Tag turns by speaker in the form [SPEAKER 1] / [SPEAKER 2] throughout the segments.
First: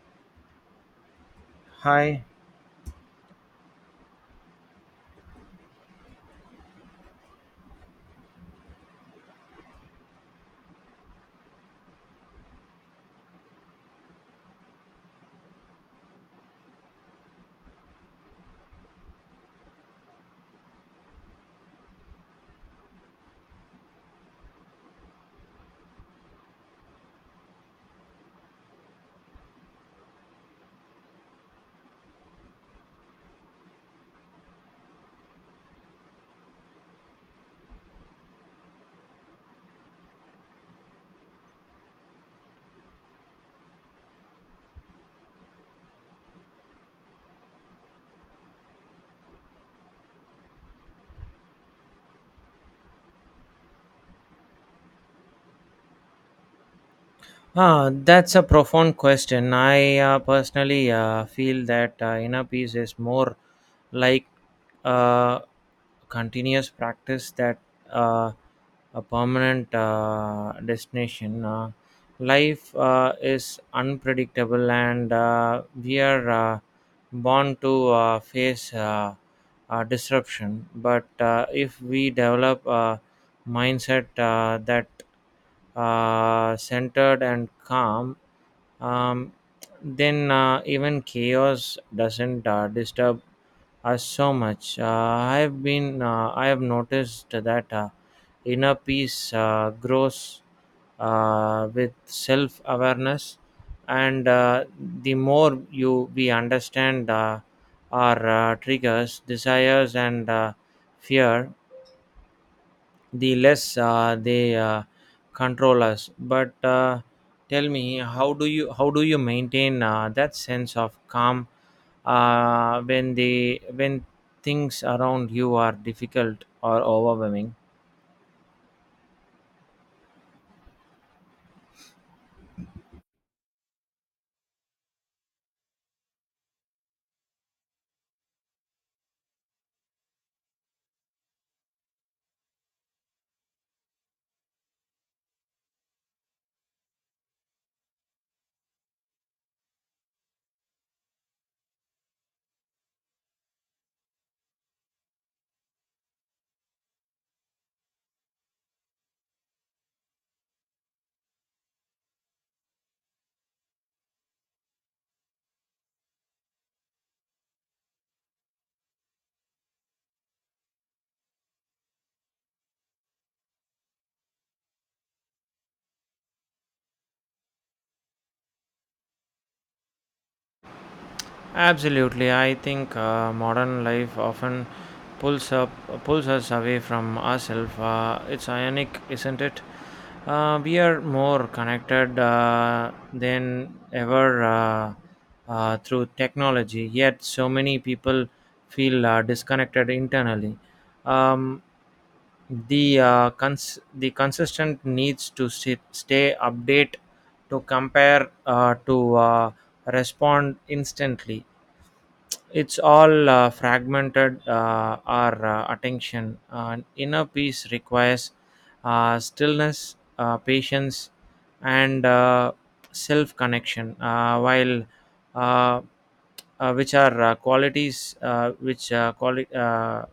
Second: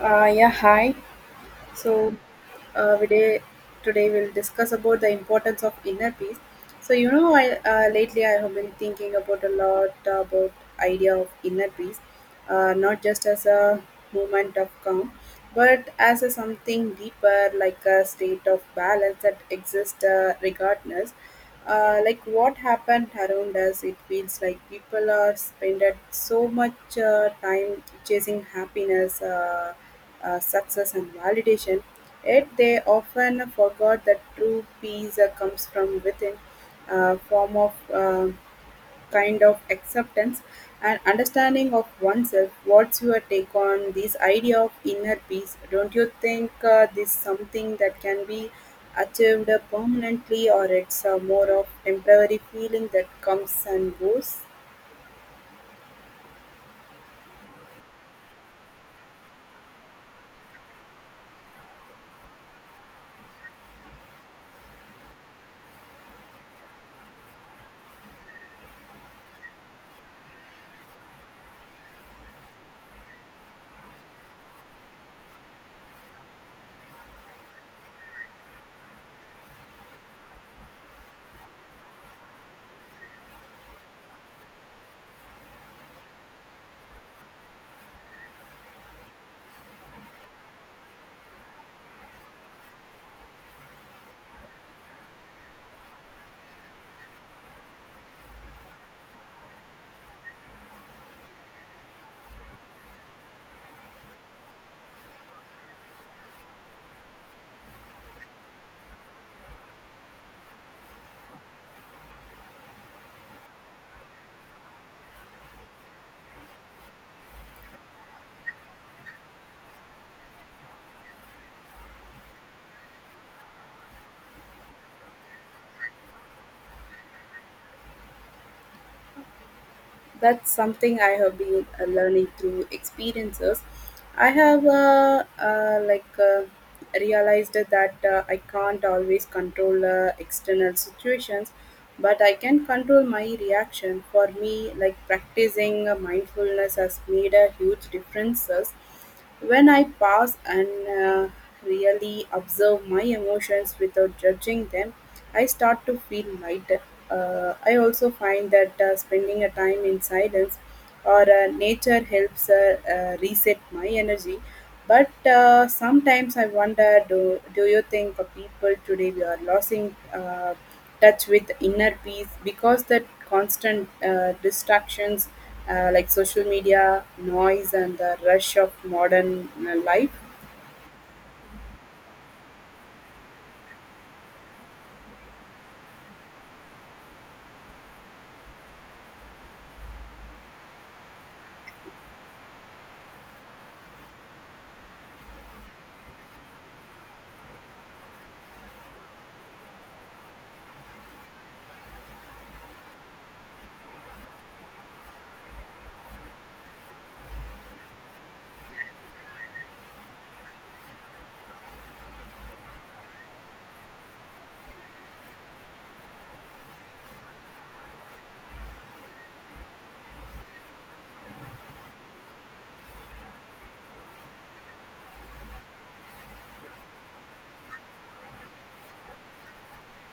[SPEAKER 1] Yeah, Hi. So,
[SPEAKER 2] Hi.
[SPEAKER 1] uh, we day, Today we'll discuss about the importance of inner peace. So, you know, I Lately I have been thinking about a lot about idea of inner peace, not just as a moment of calm, but as a something deeper, like a state of balance that exists regardless like what happened around us. It feels like people are spending so much time chasing happiness success and validation, yet they often forgot that true peace comes from within, a form of um kind of acceptance and understanding of oneself. What's your take on this idea of inner peace? Don't you think this is something that can be achieved permanently, or it's more of temporary feeling that comes and goes?
[SPEAKER 2] Ah, that's a profound question. I personally feel that inner peace is more like a continuous practice that uh, a permanent destination. Life is unpredictable, and we are. Born to face disruption. But if we develop a mindset that centered and calm, um, then even chaos doesn't disturb us so much. I have noticed that inner peace grows with self awareness and the more you we understand our triggers desires and fear the less they control us, but tell me, how do you maintain that sense of calm when the when things around you are difficult or overwhelming?
[SPEAKER 1] That's something I have been learning through experiences. I have realized that I can't always control external situations, but I can control my reaction. For me, like practicing mindfulness has made a huge differences. When I pause and really observe my emotions without judging them, I start to feel lighter. I also find that spending a time in silence or nature helps reset my energy. But sometimes I wonder, do you think of people today we are losing touch with inner peace because the constant distractions like social media, noise, and the rush of modern life?
[SPEAKER 2] Absolutely, I think modern life often pulls up pulls us away from ourselves. It's ironic, isn't it? We are more connected than ever through technology. Yet, so many people feel disconnected internally. Um, the the consistent needs to sit, stay update to compare to respond instantly. It's all fragmented our attention, and inner peace requires stillness, patience, and self connection, while uh, which are qualities,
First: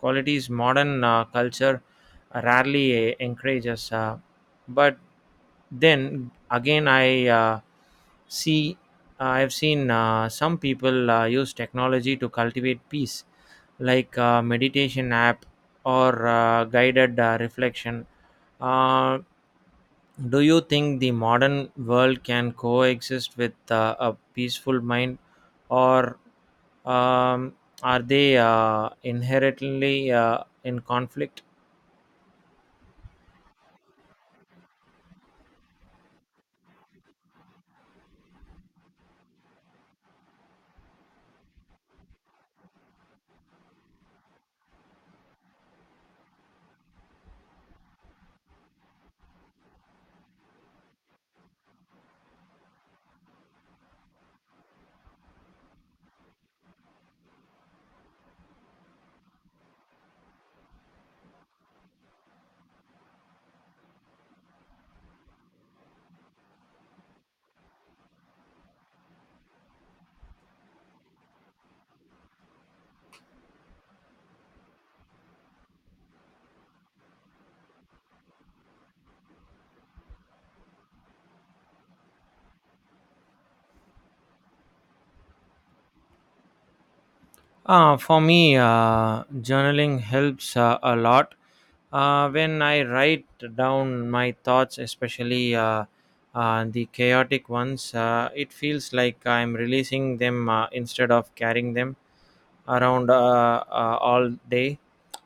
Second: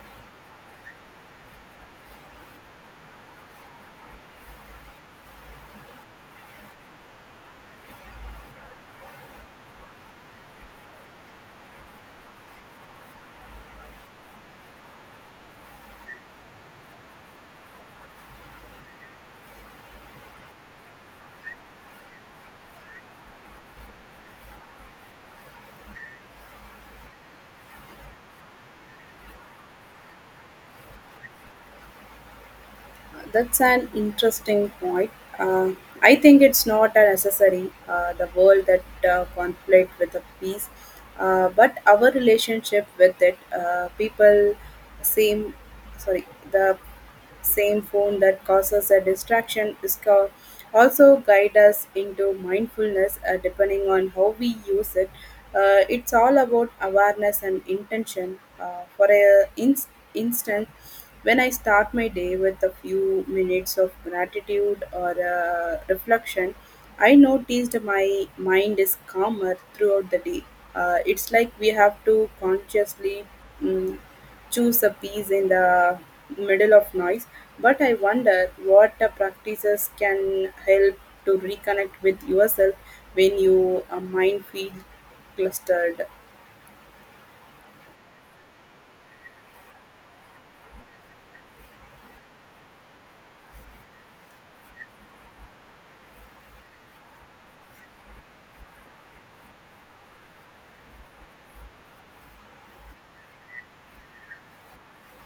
[SPEAKER 2] qualities modern culture rarely encourages. But then again, see I've seen some people use technology to cultivate peace, like meditation app or guided reflection. uh, do you think the modern world can coexist with a peaceful mind, or um, are they inherently in conflict?
[SPEAKER 1] That's an interesting point. Uh, I think it's not a necessary the world that conflict with the peace, but our relationship with it. People seem, sorry, the same phone that causes a distraction is also guide us into mindfulness depending on how we use it. It's all about awareness and intention for a instance, when I start my day with a few minutes of gratitude or reflection, I noticed my mind is calmer throughout the day. It's like we have to consciously mm choose a piece in the middle of noise, but I wonder what practices can help to reconnect with yourself when your mind feels clustered.
[SPEAKER 2] For me, journaling helps a lot. When I write down my thoughts, especially the chaotic ones, it feels like I'm releasing them instead of carrying them around all day.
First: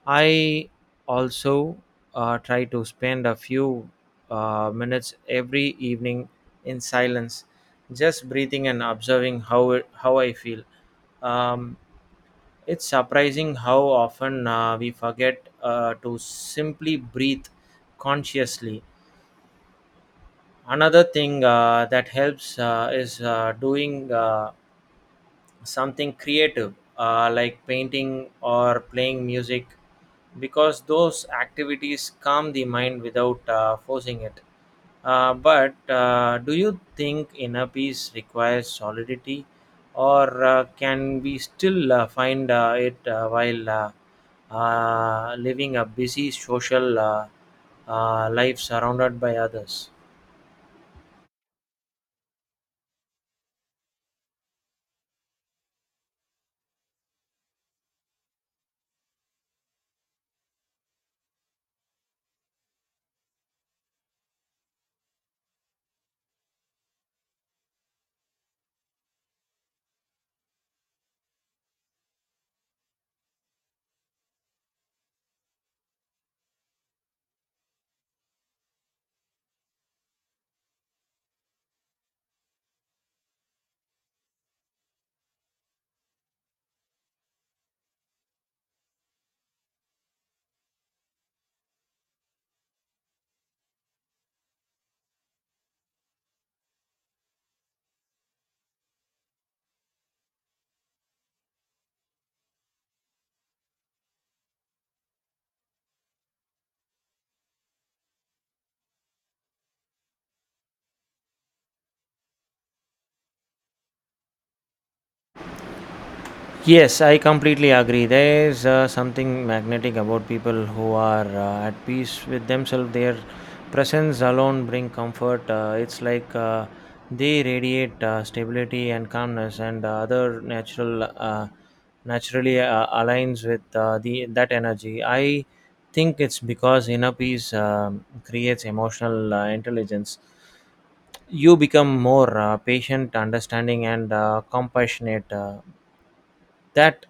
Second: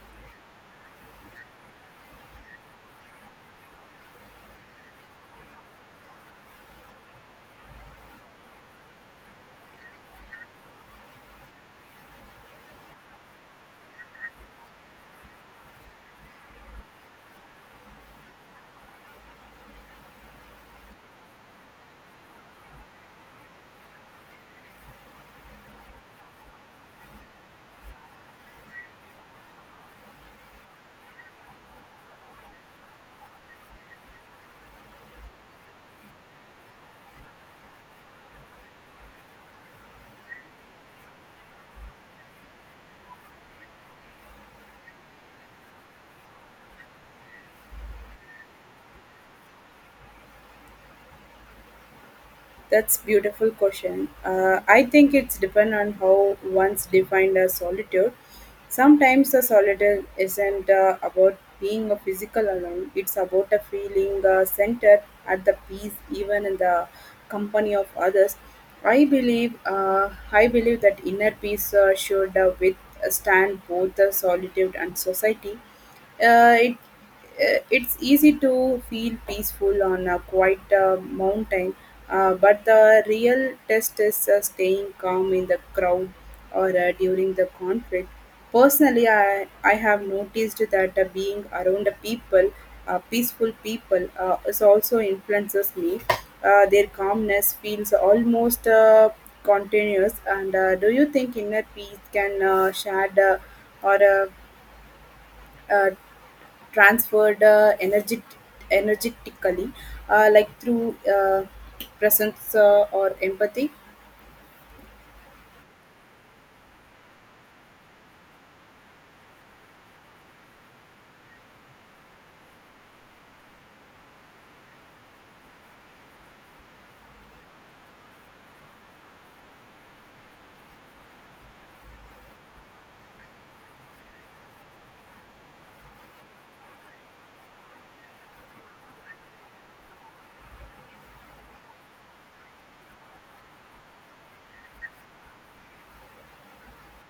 [SPEAKER 2] I also try to spend a few minutes every evening in silence, just breathing and observing how I feel. Um, it's surprising how often we forget to simply breathe consciously. Another thing that helps is doing something creative, like painting or playing music, because those activities calm the mind without forcing it. But do you think inner peace requires solidity, or can we still find it while living a busy social life surrounded by others?
[SPEAKER 1] That's beautiful question. I think it's depend on how one's defined as solitude. Sometimes the solitude isn't about being a physical alone. It's about a feeling centered at the peace, even in the company of others. I believe that inner peace should withstand both the solitude and society. Uh, it it's easy to feel peaceful on a quiet mountain, but the real test is staying calm in the crowd or during the conflict. Personally, I have noticed that being around the people, peaceful people, is also influences me. Their calmness feels almost continuous. And do you think inner peace can shared or uh, transferred energetically, like through presence or empathy.
[SPEAKER 2] Yes, I completely agree. There is something magnetic about people who are at peace with themselves. Their presence alone bring comfort. It's like they radiate stability and calmness, and other natural naturally aligns with the that energy. I think it's because inner peace creates emotional intelligence. You become more patient, understanding, and compassionate. That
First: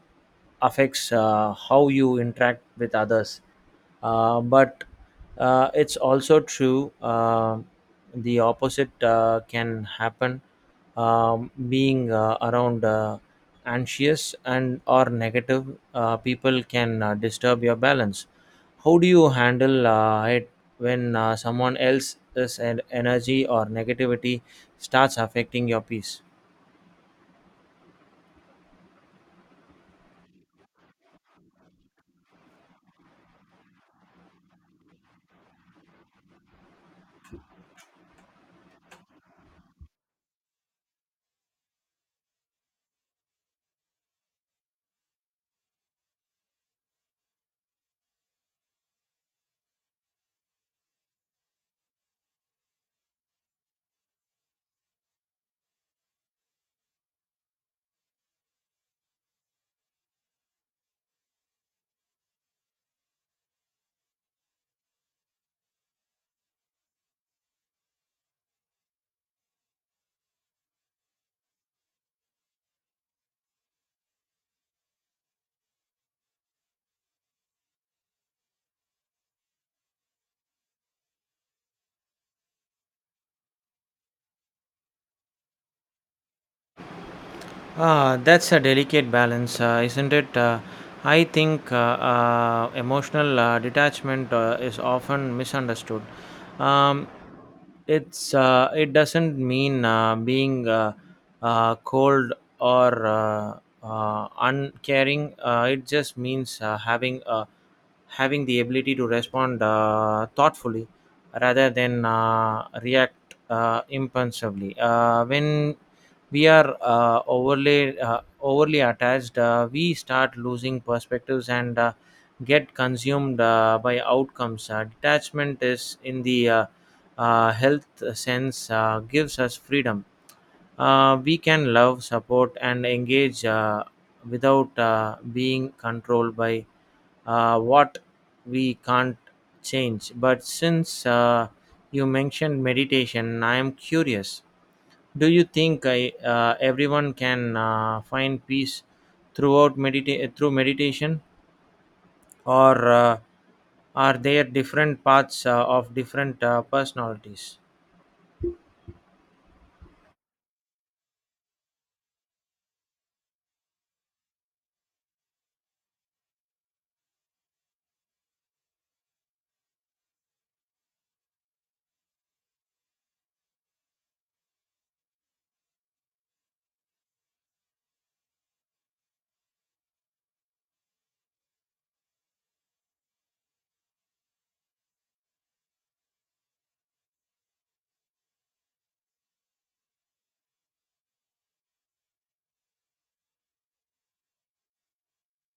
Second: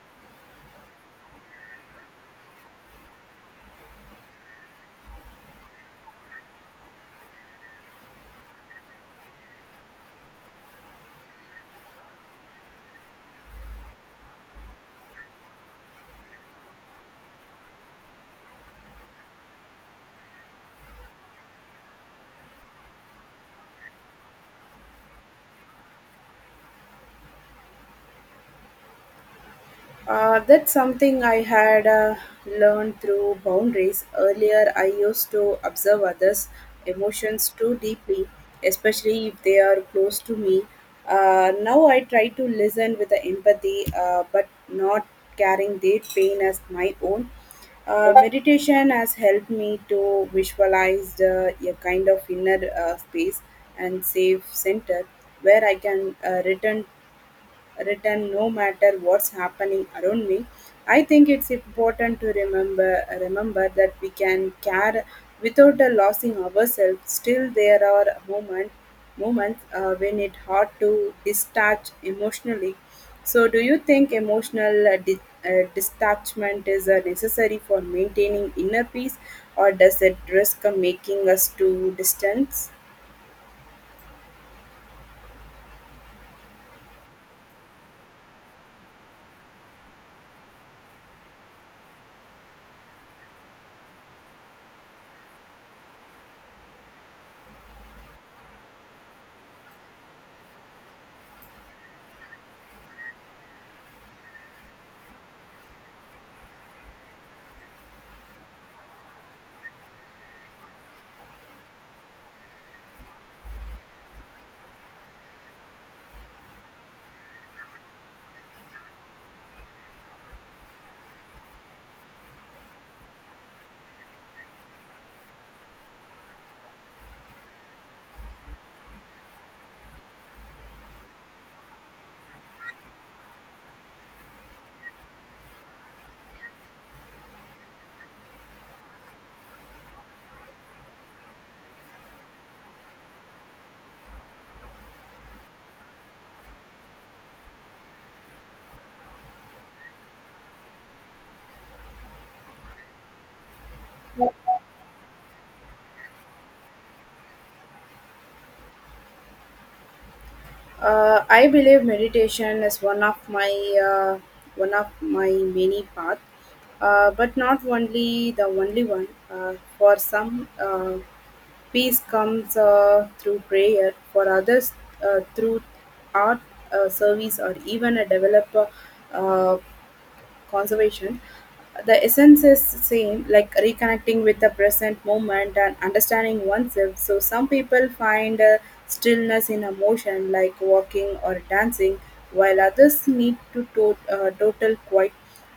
[SPEAKER 2] affects how you interact with others, but it's also true the opposite can happen. Being around anxious and or negative people can disturb your balance. How do you handle it when someone else's energy or negativity starts affecting your peace?
[SPEAKER 1] That's something I had learned through boundaries. Earlier, I used to observe others' emotions too deeply, especially if they are close to me. Now I try to listen with the empathy, but not carrying their pain as my own. Meditation has helped me to visualize a kind of inner space and safe center where I can return written, no matter what's happening around me. I think it's important to remember that we can care without losing ourselves. Still there are moments when it's hard to detach emotionally. So do you think emotional detachment is necessary for maintaining inner peace, or does it risk making us too distant?
[SPEAKER 2] Ah, that's a delicate balance, isn't it? I think emotional detachment is often misunderstood. Um, it doesn't mean being cold or uncaring. It just means having the ability to respond thoughtfully rather than react impulsively. When we are overly attached, we start losing perspectives and get consumed by outcomes. Detachment, is in the health sense, gives us freedom. We can love, support, and engage without being controlled by what we can't change. But since you mentioned meditation, I am curious. Do you think everyone can find peace through meditation, or are there different paths of different personalities?
[SPEAKER 1] I believe meditation is uh, one of my many paths, but not only the only one. For some, peace comes through prayer. For others, through art, service, or even a developer. Uh, Conservation, the essence is same, like reconnecting with the present moment and understanding oneself. So some people find a stillness in emotion, like walking or dancing, while others need total quiet.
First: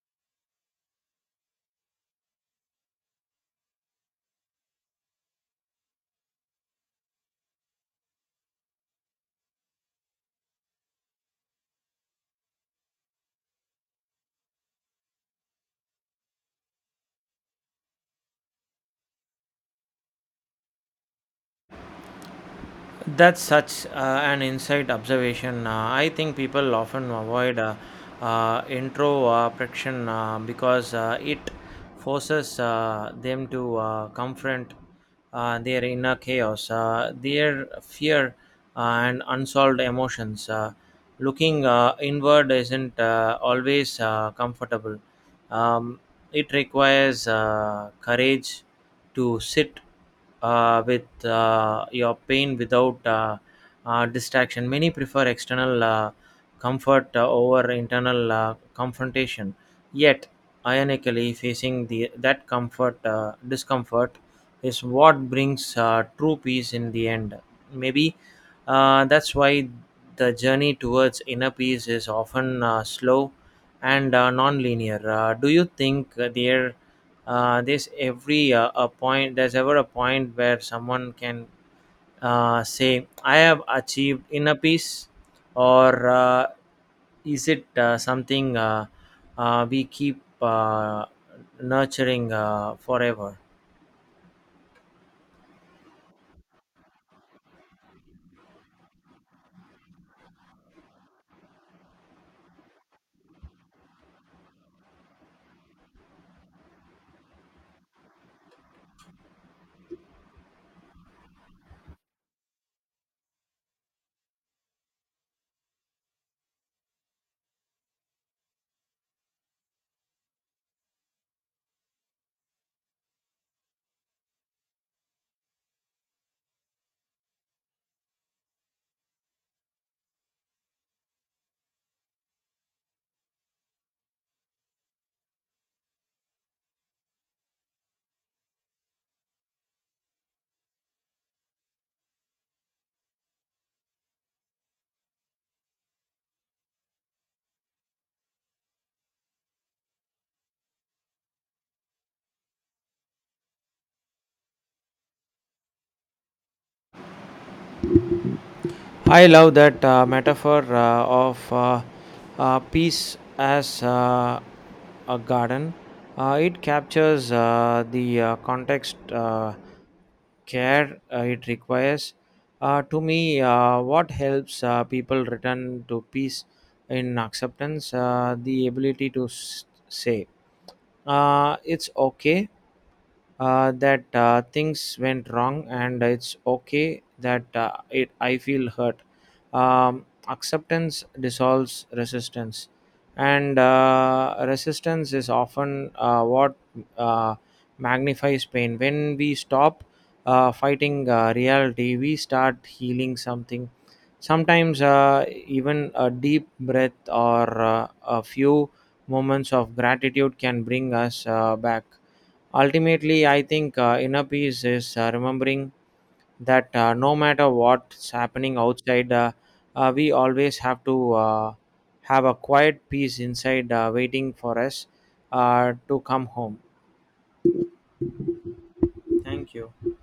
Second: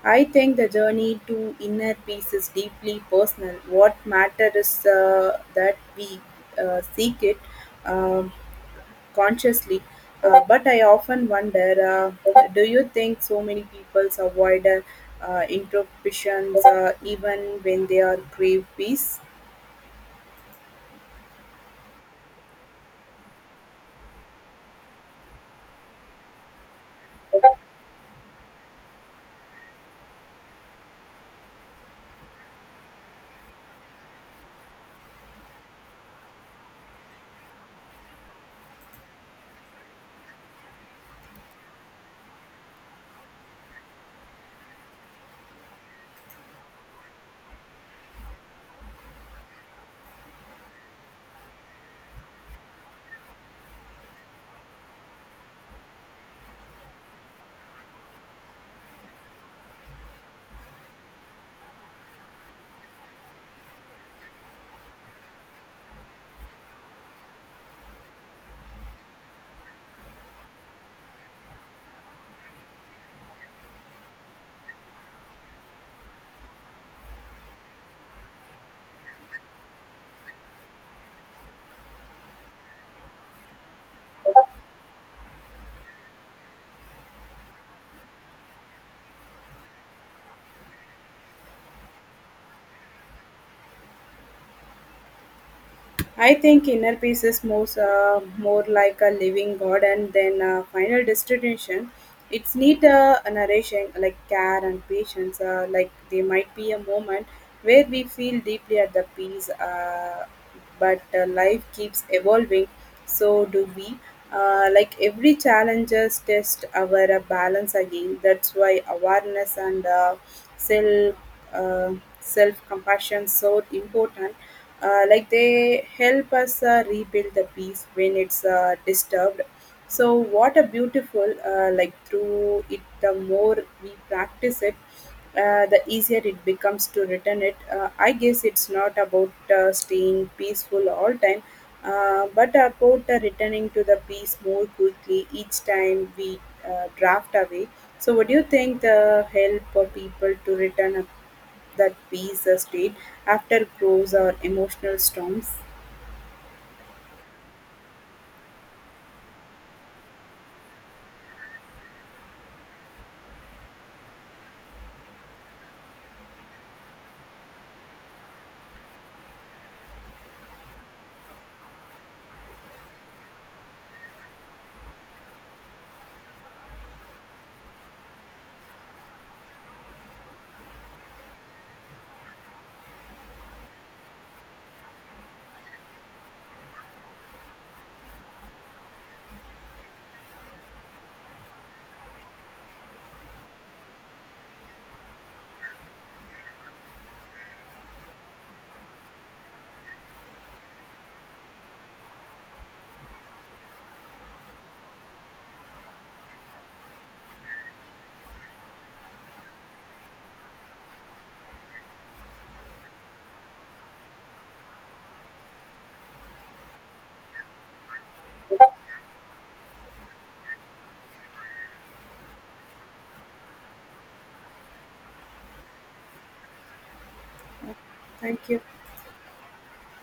[SPEAKER 1] I think the journey to inner peace is deeply personal. What matters is that we seek it. Um, consciously, but I often wonder, do you think so many people avoid introspections even when they are crave peace?
[SPEAKER 2] That's such an insight observation. I think people often avoid intro friction because it forces them to confront their inner chaos, their fear, uh, and unsolved emotions. Looking inward isn't always comfortable. Um, it requires courage to sit with your pain without distraction. Many prefer external comfort over internal confrontation. Yet, ironically, facing the that comfort discomfort is what brings true peace in the end. Maybe that's why the journey towards inner peace is often slow and non-linear. Do you think there? This every a point there's ever a point where someone can say, I have achieved inner peace, or is it something we keep nurturing forever?
[SPEAKER 1] I think inner peace is more like a living garden than a final destination. It's need a narration like care and patience. Like there might be a moment where we feel deeply at the peace, but life keeps evolving, so do we. Like every challenges test our balance again. That's why awareness and self uh, self compassion so important. Like they help us rebuild the peace when it's disturbed. So what a beautiful like through it, the more we practice it, the easier it becomes to return it. I guess it's not about staying peaceful all time, but about returning to the peace more quickly each time we draft away. So what do you think the help for people to return up that peace state after grows or emotional storms?
[SPEAKER 2] I love that metaphor of peace as a garden. It captures the context care it requires. To me, what helps people return to peace in acceptance? The ability to say, it's okay that things went wrong, and it's okay that I feel hurt. Acceptance dissolves resistance, and resistance is often what uh, magnifies pain. When we stop fighting reality, we start healing something. Sometimes, even a deep breath or a few moments of gratitude can bring us back. Ultimately, I think inner peace is remembering that no matter what's happening outside, we always have to have a quiet peace inside waiting for us to come home.
[SPEAKER 1] Thank you.
[SPEAKER 2] Thank you.